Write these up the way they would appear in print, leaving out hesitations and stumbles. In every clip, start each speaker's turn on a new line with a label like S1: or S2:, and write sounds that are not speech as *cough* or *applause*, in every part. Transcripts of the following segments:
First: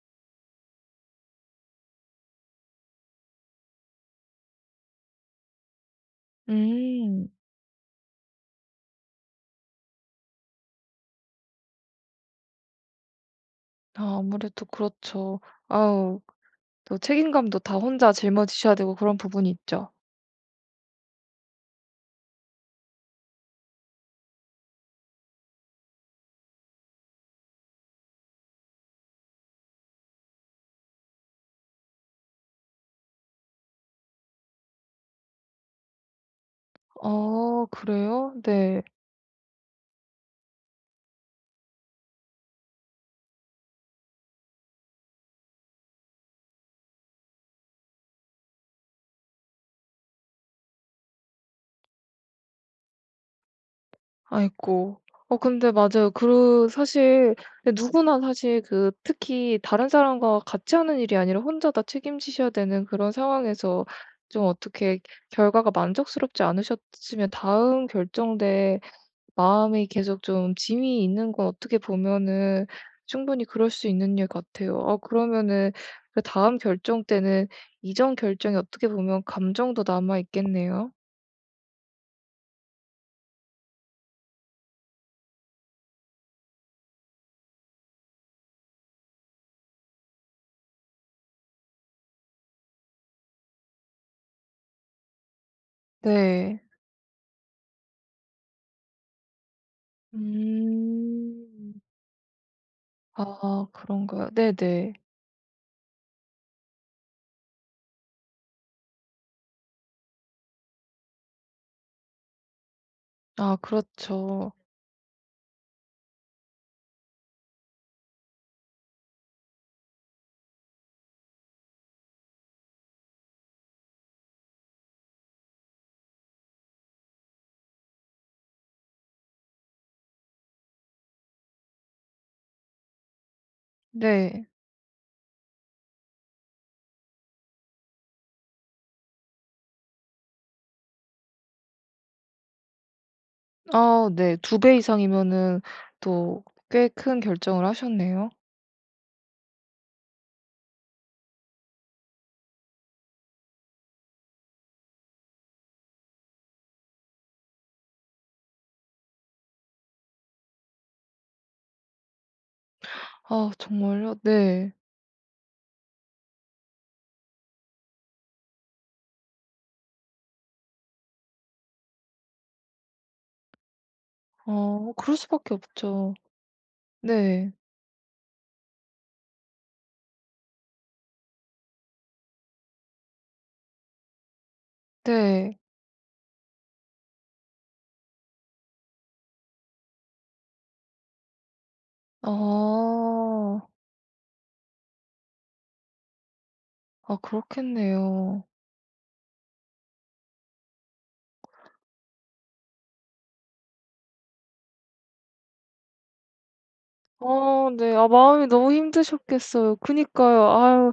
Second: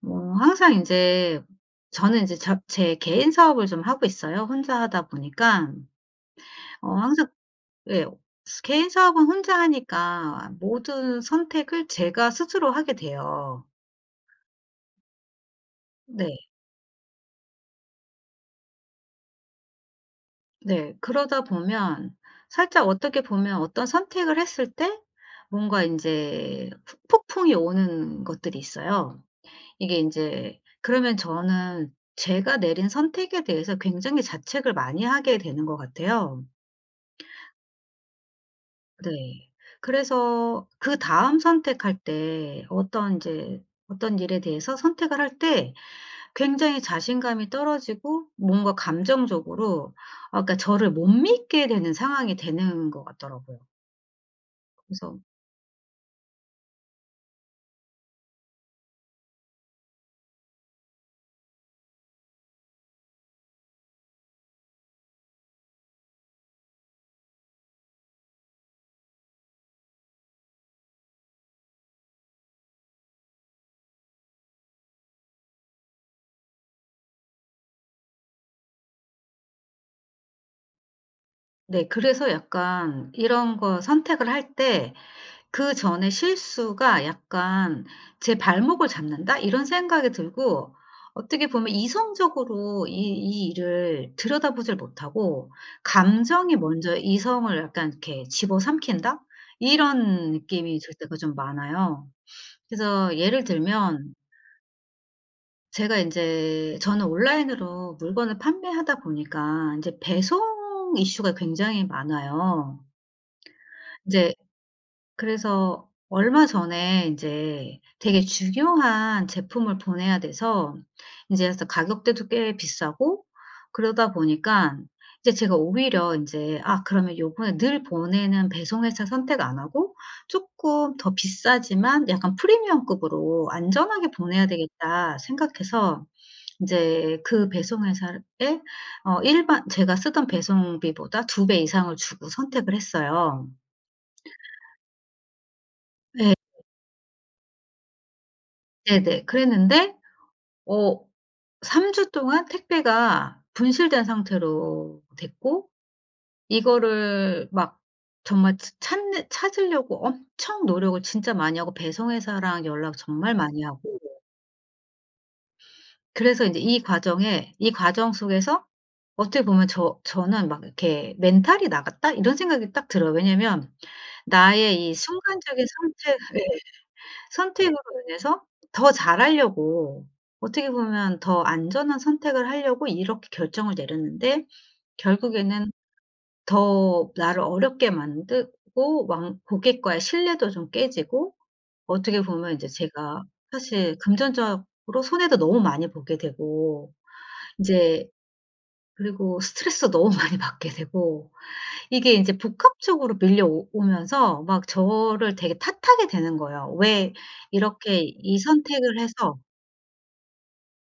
S1: 뭐 항상 인제 저는 인제 제 개인 사업을 좀 하고 있어요, 혼자 하다 보니까. 항상.
S2: 음.
S1: 예. 개인 사업은 혼자 하니까 모든 선택을 제가 스스로 하게 돼요.
S2: 아 아무래도 그렇죠. 아우
S1: 네.
S2: 또 책임감도 다 혼자 짊어지셔야 되고 그런 부분이 있죠.
S1: 네. 그러다 보면 살짝, 어떻게 보면 어떤 선택을 했을 때 뭔가 인제 폭 폭풍이 오는 것들이 있어요. 이게 인제 그러면 저는 제가 내린 선택에 대해서 굉장히 자책을 많이 하게 되는 것 같아요.
S2: 아 그래요? 네.
S1: 네. 그래서 그다음 선택할 때 어떤 일에 대해서 선택을 할 때 굉장히 자신감이 떨어지고, 뭔가 감정적으로, 아, 그러니까 저를 못 믿게 되는 상황이 되는 것 같더라고요.
S2: 아이고.
S1: 그래서.
S2: 근데 맞아요. 그 사실 근데 누구나 사실 특히 다른 사람과 같이 하는 일이 아니라 혼자 다 책임지셔야 되는 그런 상황에서 좀 어떻게 결과가 만족스럽지 않으셨으면 다음 결정 때 마음이 계속 좀 짐이 있는 건 어떻게 보면은 충분히 그럴 수 있는 일 같아요. 아 그러면은 그다음 결정 때는 이전 결정이 어떻게 보면 감정도 남아 있겠네요.
S1: 네, 그래서 약간 이런 거 선택을 할때 그전에 실수가 약간 '제 발목을 잡는다.' 이런 생각이 들고, 어떻게 보면 이성적으로 이 일을 들여다보질 못하고 감정이
S2: 네.
S1: 먼저 이성을 약간 이렇게 집어삼킨다? 이런 느낌이 들 때가 좀
S2: 음.
S1: 많아요. 그래서 예를
S2: 아
S1: 들면,
S2: 그런가요? 네네.
S1: 제가 인제 저는 온라인으로 물건을 판매하다 보니까 인제 배송 이슈가 굉장히 많아요.
S2: 아
S1: 인제.
S2: 그렇죠.
S1: 그래서 얼마 전에 이제 되게 중요한 제품을 보내야 돼서, 인제 그래서 가격대도 꽤 비싸고, 그러다 보니까 이제 제가 오히려 인제 '아, 그러면 요번에 늘 보내는 배송 회사 선택 안 하고 쪼끔 더 비싸지만 약간 프리미엄급으로 안전하게 보내야
S2: 네.
S1: 되겠다.' 생각해서 인제 그 배송 회사에 일반 제가 쓰던 배송비보다 두 배 이상을 주고 선택을 했어요.
S2: 아 네. 두 배 이상이면은
S1: 예.
S2: 또 꽤 큰 결정을 하셨네요.
S1: 네네. 그랬는데 어 3주 주 동안 택배가 분실된 상태로 됐고, 이거를 막 정말 찾 찾는 찾으려고 엄청 노력을 진짜 많이 하고 배송 회사랑 연락 정말
S2: 아
S1: 많이 하고,
S2: 정말요? 네.
S1: 그래서 인제 이 과정 속에서 어떻게 보면 저는 막 이렇게 '멘탈이 나갔다.' 이런 생각이 딱 들어요. 왜냐면 나의 이
S2: 그럴 수밖에
S1: 순간적인
S2: 없죠. 네.
S1: 선택으로 인해서 더 잘하려고, 어떻게 보면 더 안전한 선택을 하려고 이렇게 결정을 내렸는데,
S2: 네.
S1: 결국에는 더 나를 어렵게 만들고, 왕 고객과의 신뢰도 좀 깨지고, 어떻게 보면 이제 제가
S2: 아.
S1: 사실 금전적으로 손해도 너무 많이 보게 되고
S2: 아
S1: 인제,
S2: 그렇겠네요.
S1: 그리고 스트레스 너무 *laughs* 많이 받게 되고, 이게 인제 복합적으로 밀려오 오면서 막 저를 되게 탓하게 되는 거예요. '왜
S2: 아 네.
S1: 이렇게
S2: 아
S1: 이
S2: 마음이 너무
S1: 선택을 해서.
S2: 힘드셨겠어요. 그니까요. 아유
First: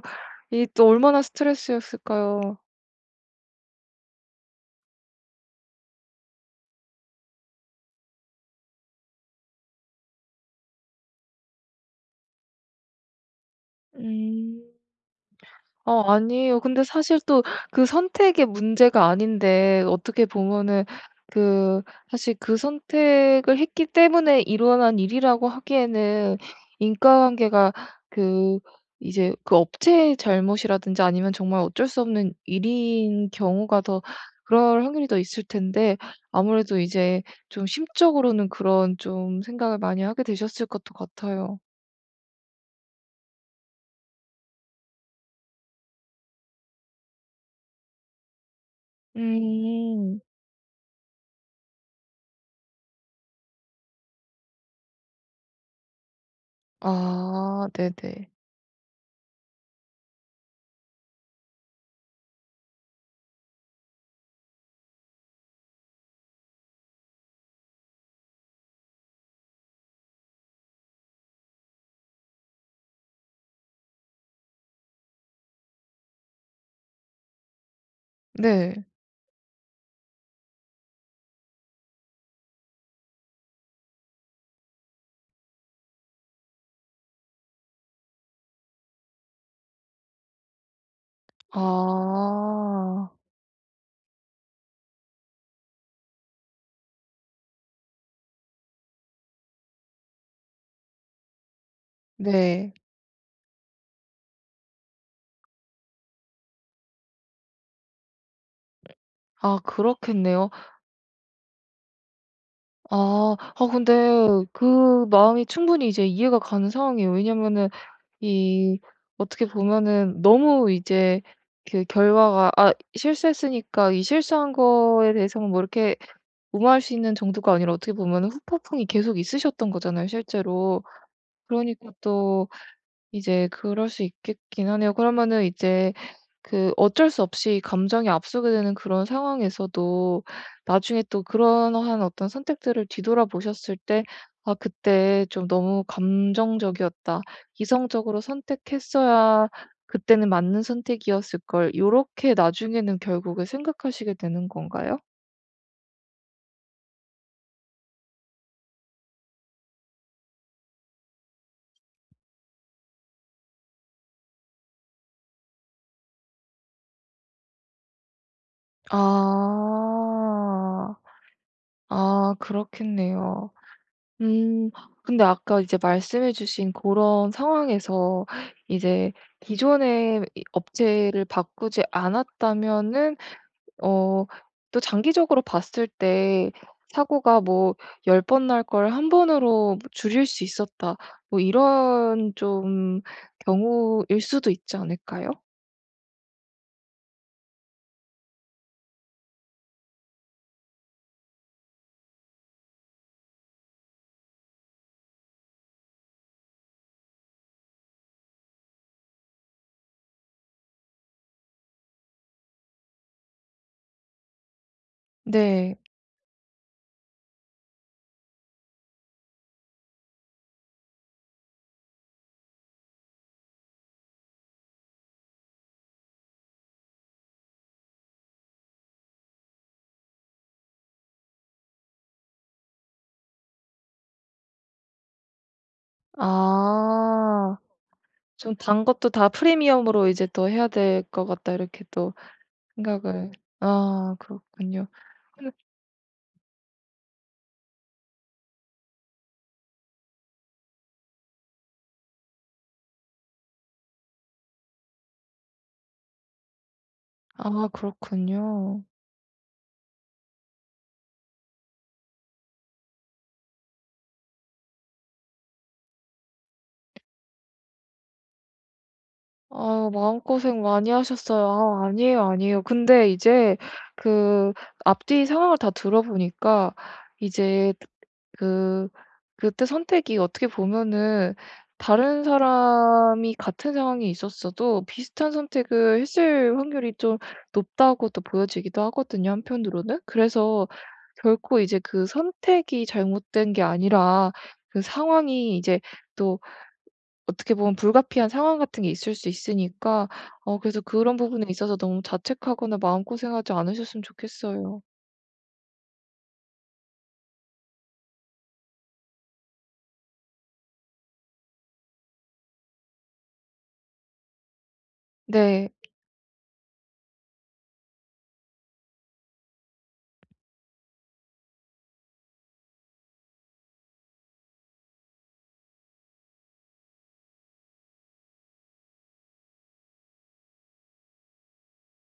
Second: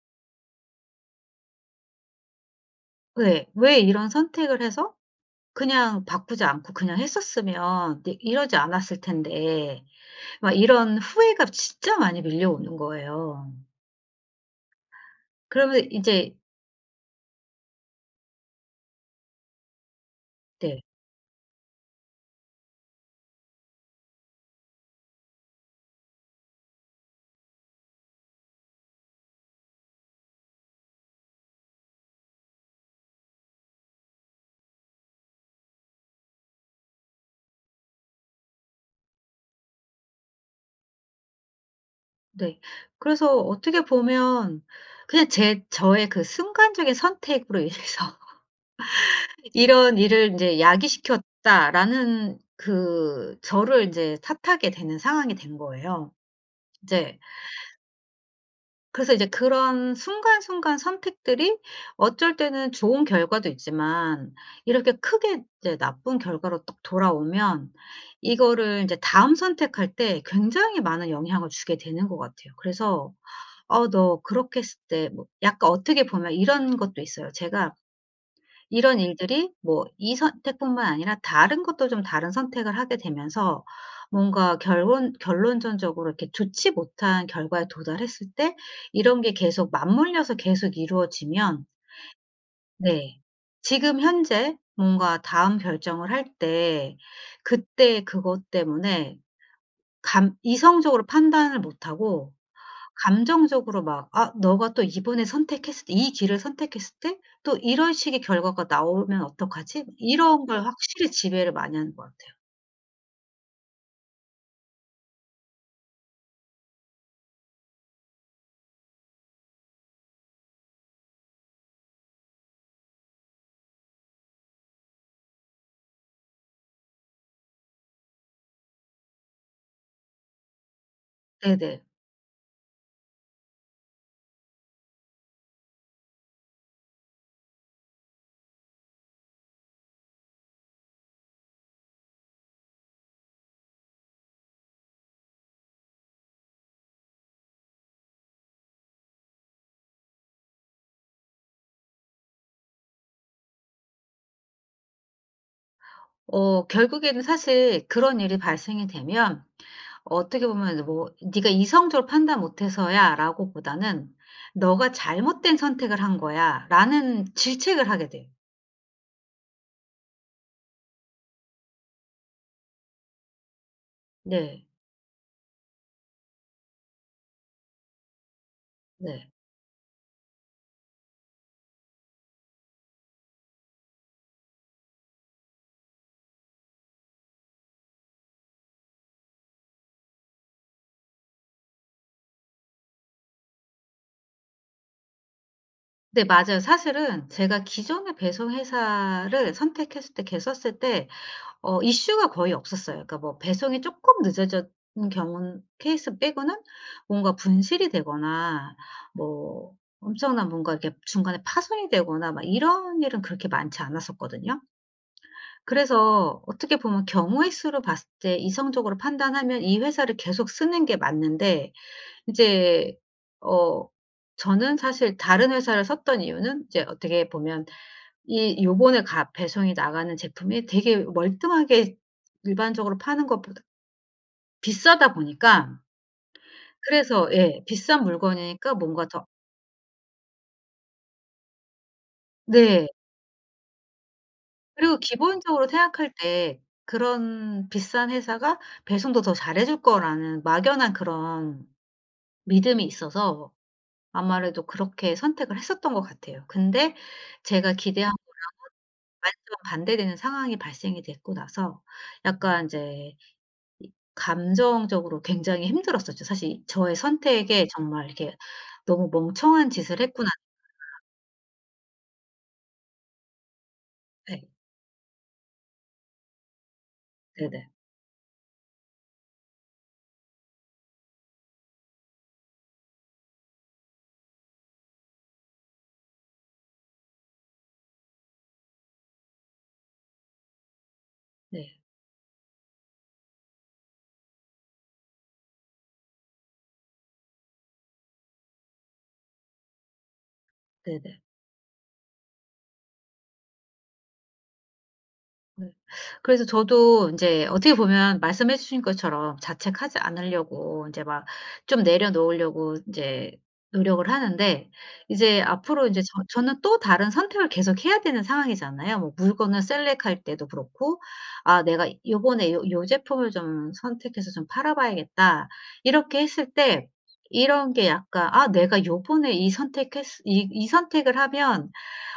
S2: 이 또 얼마나 스트레스였을까요.
S1: 네. 왜 이런 선택을 해서 그냥 바꾸지 않고 그냥 했었으면. 네, 이러지 않았을 텐데.' 막 이런 후회가 진짜 많이 밀려오는 거예요.
S2: 음.
S1: 그러면 이제.
S2: 아니에요. 근데 사실 또 그 선택의 문제가 아닌데 어떻게
S1: 네.
S2: 보면은 그 사실 그 선택을 했기 때문에 일어난 일이라고 하기에는 인과관계가 그 이제 그 업체의 잘못이라든지 아니면 정말 어쩔 수 없는 일인 경우가 더 그럴 확률이 더 있을 텐데 아무래도 이제 좀 심적으로는 그런 좀 생각을 많이 하게 되셨을 것도 같아요.
S1: 네. 그래서 어떻게 보면 그냥 제 저의 그 순간적인 선택으로 인해서 *laughs* '이런
S2: 음.
S1: 일을 인제 야기시켰다.'라는, 그 저를 인제 탓하게 되는 상황이 된 거예요. 이제.
S2: 아 네네.
S1: 그래서 이제 그런 순간순간 선택들이 어쩔 때는 좋은 결과도 있지만 이렇게 크게 이제 나쁜 결과로 딱 돌아오면 이거를 이제 다음 선택할 때 굉장히 많은 영향을 주게 되는 것 같아요. 그래서 "어 너 그렇게 했을 때" 뭐 약간 어떻게 보면 이런 것도 있어요. 제가
S2: 네.
S1: 이런 일들이 뭐 이 선택뿐만 아니라 다른 것도 좀 다른 선택을 하게 되면서 뭔가 결론전적으로 이렇게 좋지 못한 결과에 도달했을 때, 이런 게 계속 맞물려서 계속 이루어지면.
S2: 아.
S1: 네. 지금 현재 뭔가 다음 결정을 할 때 그때 그것 때문에 감 이성적으로 판단을 못하고,
S2: 네.
S1: 감정적으로 막 '아 너가 또 이번에 선택했을 때 이 길을 선택했을 때 또 이런 식의 결과가 나오면
S2: 아
S1: 어떡하지?' 이런
S2: 그렇겠네요.
S1: 걸 확실히 지배를 많이 하는 것 같아요.
S2: 아. 아 근데 그 마음이 충분히 이제 이해가 가는 상황이에요. 왜냐면은 이 어떻게 보면은 너무 이제 그 결과가 아 실수했으니까 이 실수한 거에 대해서는 뭐 이렇게 무마할 수 있는 정도가 아니라 어떻게 보면은 후폭풍이 계속 있으셨던 거잖아요 실제로.
S1: 네네.
S2: 그러니까 또 이제 그럴 수 있겠긴 하네요. 그러면은 이제 어쩔 수 없이 감정이 앞서게 되는 그런 상황에서도 나중에 또 그러한 어떤 선택들을 뒤돌아보셨을 때 '아 그때 좀 너무 감정적이었다. 이성적으로 선택했어야 그때는 맞는 선택이었을걸.' 요렇게 나중에는 결국에 생각하시게 되는 건가요?
S1: 어, 결국에는 사실 그런 일이 발생이 되면 어떻게 보면 이제 뭐 '네가 이성적으로 판단 못 해서야.'라고 보다는 '너가 잘못된 선택을 한 거야.'라는 질책을 하게 돼요.
S2: 아. 아 그렇겠네요.
S1: 네.
S2: 음. 근데 아까 이제 말씀해 주신 그런 상황에서 이제
S1: 네.
S2: 기존의 이 업체를 바꾸지 않았다면은 어 또 장기적으로 봤을 때 '사고가 뭐 10번 날 걸 한 번으로 줄일 수 있었다.' 뭐 이런 좀 경우일 수도 있지 않을까요?
S1: 네, 맞아요. 사실은 제가 기존의 배송 회사를 선택했을 때 걔 썼을 때 이슈가 거의 없었어요. 그러니까 뭐 배송이 조금 늦어졌 는 경우 케이스 빼고는 뭔가 분실이 되거나, 뭐 엄청난 뭔가 이렇게 중간에 파손이 되거나, 막 이런 일은 그렇게 많지 않았었거든요.
S2: 네.
S1: 그래서 어떻게 보면 경우의 수로 봤을 때 이성적으로 판단하면 이 회사를 계속 쓰는 게 맞는데 이제, 어 저는 사실 다른 회사를 썼던 이유는 이제 어떻게 보면, 이 요번에 가 배송이 나가는 제품이 되게 멀뚱하게 일반적으로 파는 것보다 비싸다 보니까, 그래서.
S2: 아.
S1: 예, 비싼
S2: 좀
S1: 물건이니까
S2: 단
S1: 뭔가
S2: 것도
S1: 더.
S2: 다 프리미엄으로 이제 또 해야 될 것 같다 이렇게 또
S1: 네.
S2: 생각을 아 그렇군요.
S1: 그리고 기본적으로 생각할 때 그런 비싼 회사가 '배송도 더 잘해 줄 거'라는 막연한 그런 믿음이 있어서 아무래도 그렇게 선택을 했었던 것 같아요. 근데
S2: 아
S1: 제가 기대한
S2: 그렇군요.
S1: 완전 반대되는 상황이 발생이 됐고 나서 약간 이제 감정적으로 굉장히 힘들었었죠. 사실 저의 선택에 정말 이렇게 '너무 멍청한
S2: 아
S1: 짓을 했구나.'
S2: 마음고생 많이 하셨어요. 아 아니에요, 아니에요. 근데 이제
S1: 네.
S2: 그 앞뒤 상황을 다 들어보니까
S1: 네네.
S2: 이제 그 그때 선택이 어떻게 보면은 다른 사람이 같은 상황이 있었어도 비슷한 선택을 했을 확률이 좀 높다고 또 보여지기도 하거든요, 한편으로는. 그래서 결코
S1: 네.
S2: 이제 그 선택이 잘못된 게 아니라 그 상황이 이제 또 어떻게 보면 불가피한 상황 같은 게 있을 수 있으니까 어 그래서 그런
S1: 네네.
S2: 부분에 있어서 너무 자책하거나 마음고생하지 않으셨으면 좋겠어요.
S1: 네. 그래서 저도 인제 어떻게 보면 말씀해 주신 것처럼 자책하지 않으려고 인제 막 좀 내려놓으려고 인제 노력을 하는데, 이제
S2: 네.
S1: 앞으로 인제 저는 또 다른 선택을 계속 해야 되는 상황이잖아요. 뭐 물건을 셀렉할 때도 그렇고 '아 내가 요번에 요 제품을 좀 선택해서 좀 팔아 봐야겠다.' 이렇게 했을 때, 이런 게 약간 '아 내가 요번에 이 선택했으 이 이 선택을 하면,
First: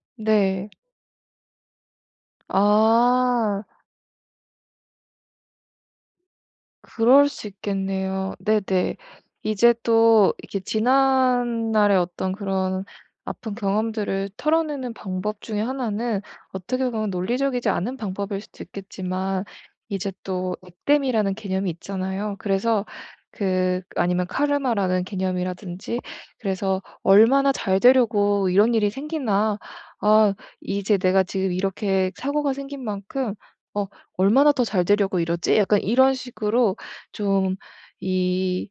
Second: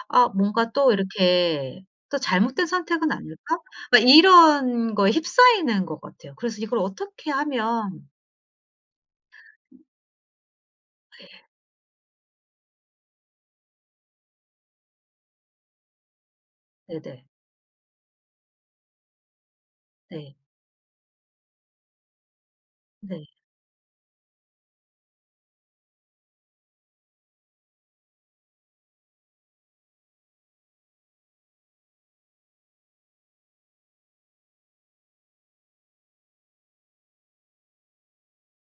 S1: 아 뭔가
S2: 네.
S1: 또 이렇게 또 잘못된 선택은 아닐까?'
S2: 아.
S1: 막 이런 거에 휩싸이는 것 같아요. 그래서 이걸
S2: 그럴
S1: 어떻게
S2: 수
S1: 하면.
S2: 있겠네요. 네네. 이제 또 이렇게 지난날의 어떤 그런 아픈 경험들을 털어내는 방법 중에 하나는 어떻게 보면
S1: 네네.
S2: 논리적이지 않은 방법일 수도 있겠지만 이제
S1: 네.
S2: 또 액땜이라는 개념이 있잖아요. 그래서
S1: 네.
S2: 아니면 카르마라는 개념이라든지 그래서 '얼마나 잘 되려고 이런 일이 생기나. 아 이제 내가 지금 이렇게 사고가 생긴 만큼 어 얼마나 더 잘 되려고 이러지?' 약간 이런 식으로 좀 이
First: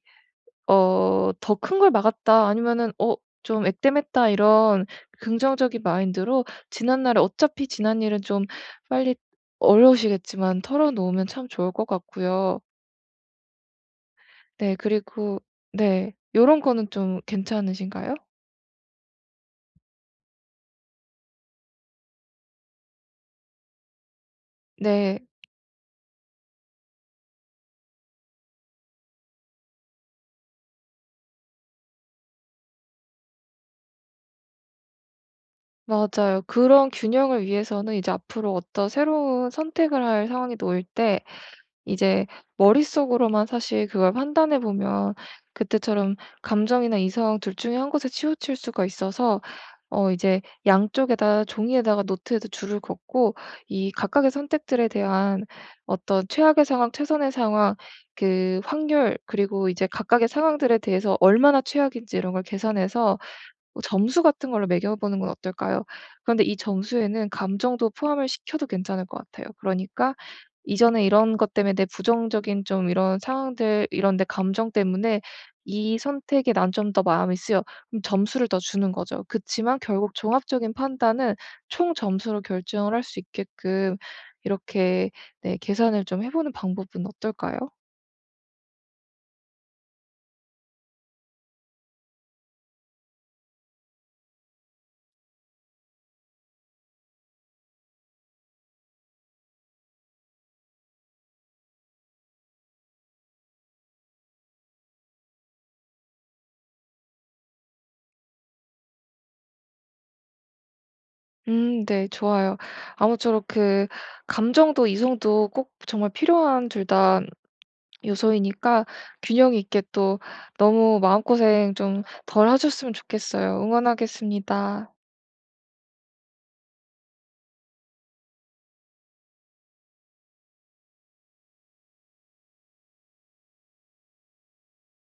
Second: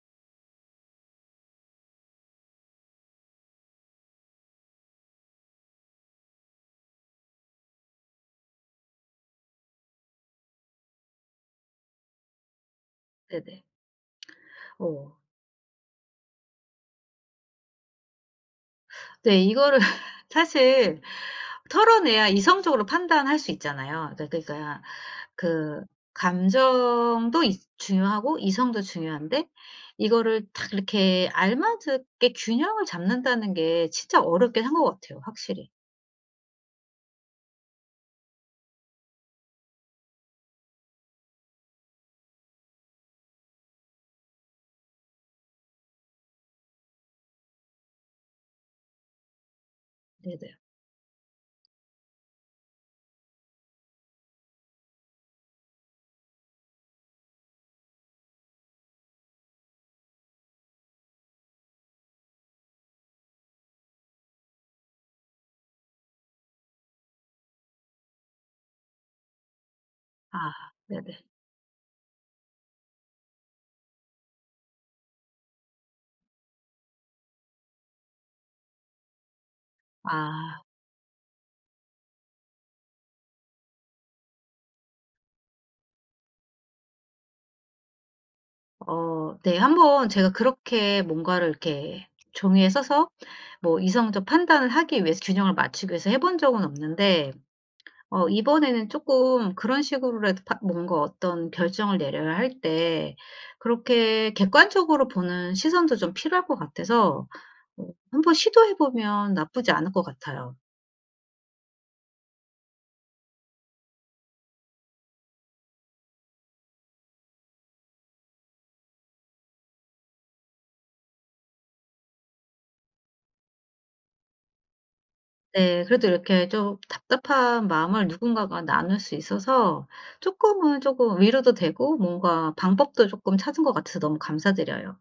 S2: 어 '더 큰 걸 막았다.' 아니면은 '어 좀 액땜했다.' 이런 긍정적인 마인드로 지난 날에 어차피 지난 일은 좀 빨리 어려우시겠지만 털어 놓으면 참 좋을 것 같고요.
S1: 네네.
S2: 네
S1: 어.
S2: 그리고 네 요런 거는 좀 괜찮으신가요?
S1: 네, 이거를 *laughs* 사실 털어내야 이성적으로 판단할 수 있잖아요. 그러니까
S2: 네.
S1: 그 감정도 있 중요하고 이성도 중요한데, 이거를 딱 이렇게 알맞게 균형을 잡는다는 게 진짜 어렵긴 한 것 같아요 확실히.
S2: 맞아요. 그런 균형을 위해서는 이제 앞으로 어떤 새로운 선택을 할 상황이 놓일 때 이제 머릿속으로만 사실 그걸 판단해 보면 그때처럼 감정이나 이성 둘 중에 한 곳에 치우칠 수가 있어서 어 이제
S1: 네네.
S2: 양쪽에다 종이에다가 노트에도 줄을 긋고 이 각각의 선택들에 대한 어떤 최악의 상황, 최선의 상황, 그 확률 그리고 이제 각각의 상황들에 대해서 얼마나 최악인지 이런 걸 계산해서 뭐 점수 같은 걸로 매겨 보는 건 어떨까요? 그런데 이 점수에는 감정도 포함을 시켜도 괜찮을 것 같아요. 그러니까
S1: 아,
S2: 이전에
S1: 네네.
S2: 이런 것 때문에 내 부정적인 좀 이런 상황들 이런 내 감정 때문에 이 선택에 난 좀 더 마음이 쓰여. 그럼 점수를 더 주는 거죠. 그치만 결국
S1: 아.
S2: 종합적인 판단은 총 점수로 결정을 할 수 있게끔 이렇게 네 계산을 좀 해 보는 방법은 어떨까요?
S1: 어. 네. 한번 제가 그렇게 뭔가를 이렇게 종이에 써서 뭐 이성적 판단을 하기 위해서, 균형을 맞추기 위해서 해본 적은 없는데, 이번에는 조금 그런 식으로라도 파 뭔가 어떤 결정을 내려야 할 때 그렇게 객관적으로 보는 시선도 좀 필요할 것 같아서 어 한번 시도해 보면 나쁘지 않을 것 같아요.
S2: 네 좋아요. 아무쪼록 감정도 이성도 꼭 정말 필요한 둘 다 요소이니까 균형 있게 또 너무 마음고생 좀 덜 하셨으면 좋겠어요. 응원하겠습니다.
S1: 네. 그래도 이렇게 좀 답답한 마음을 누군가가 나눌 수 있어서 쪼끔은 쪼금 위로도 되고 뭔가 방법도 쪼끔 찾은 것 같아서 너무 감사드려요.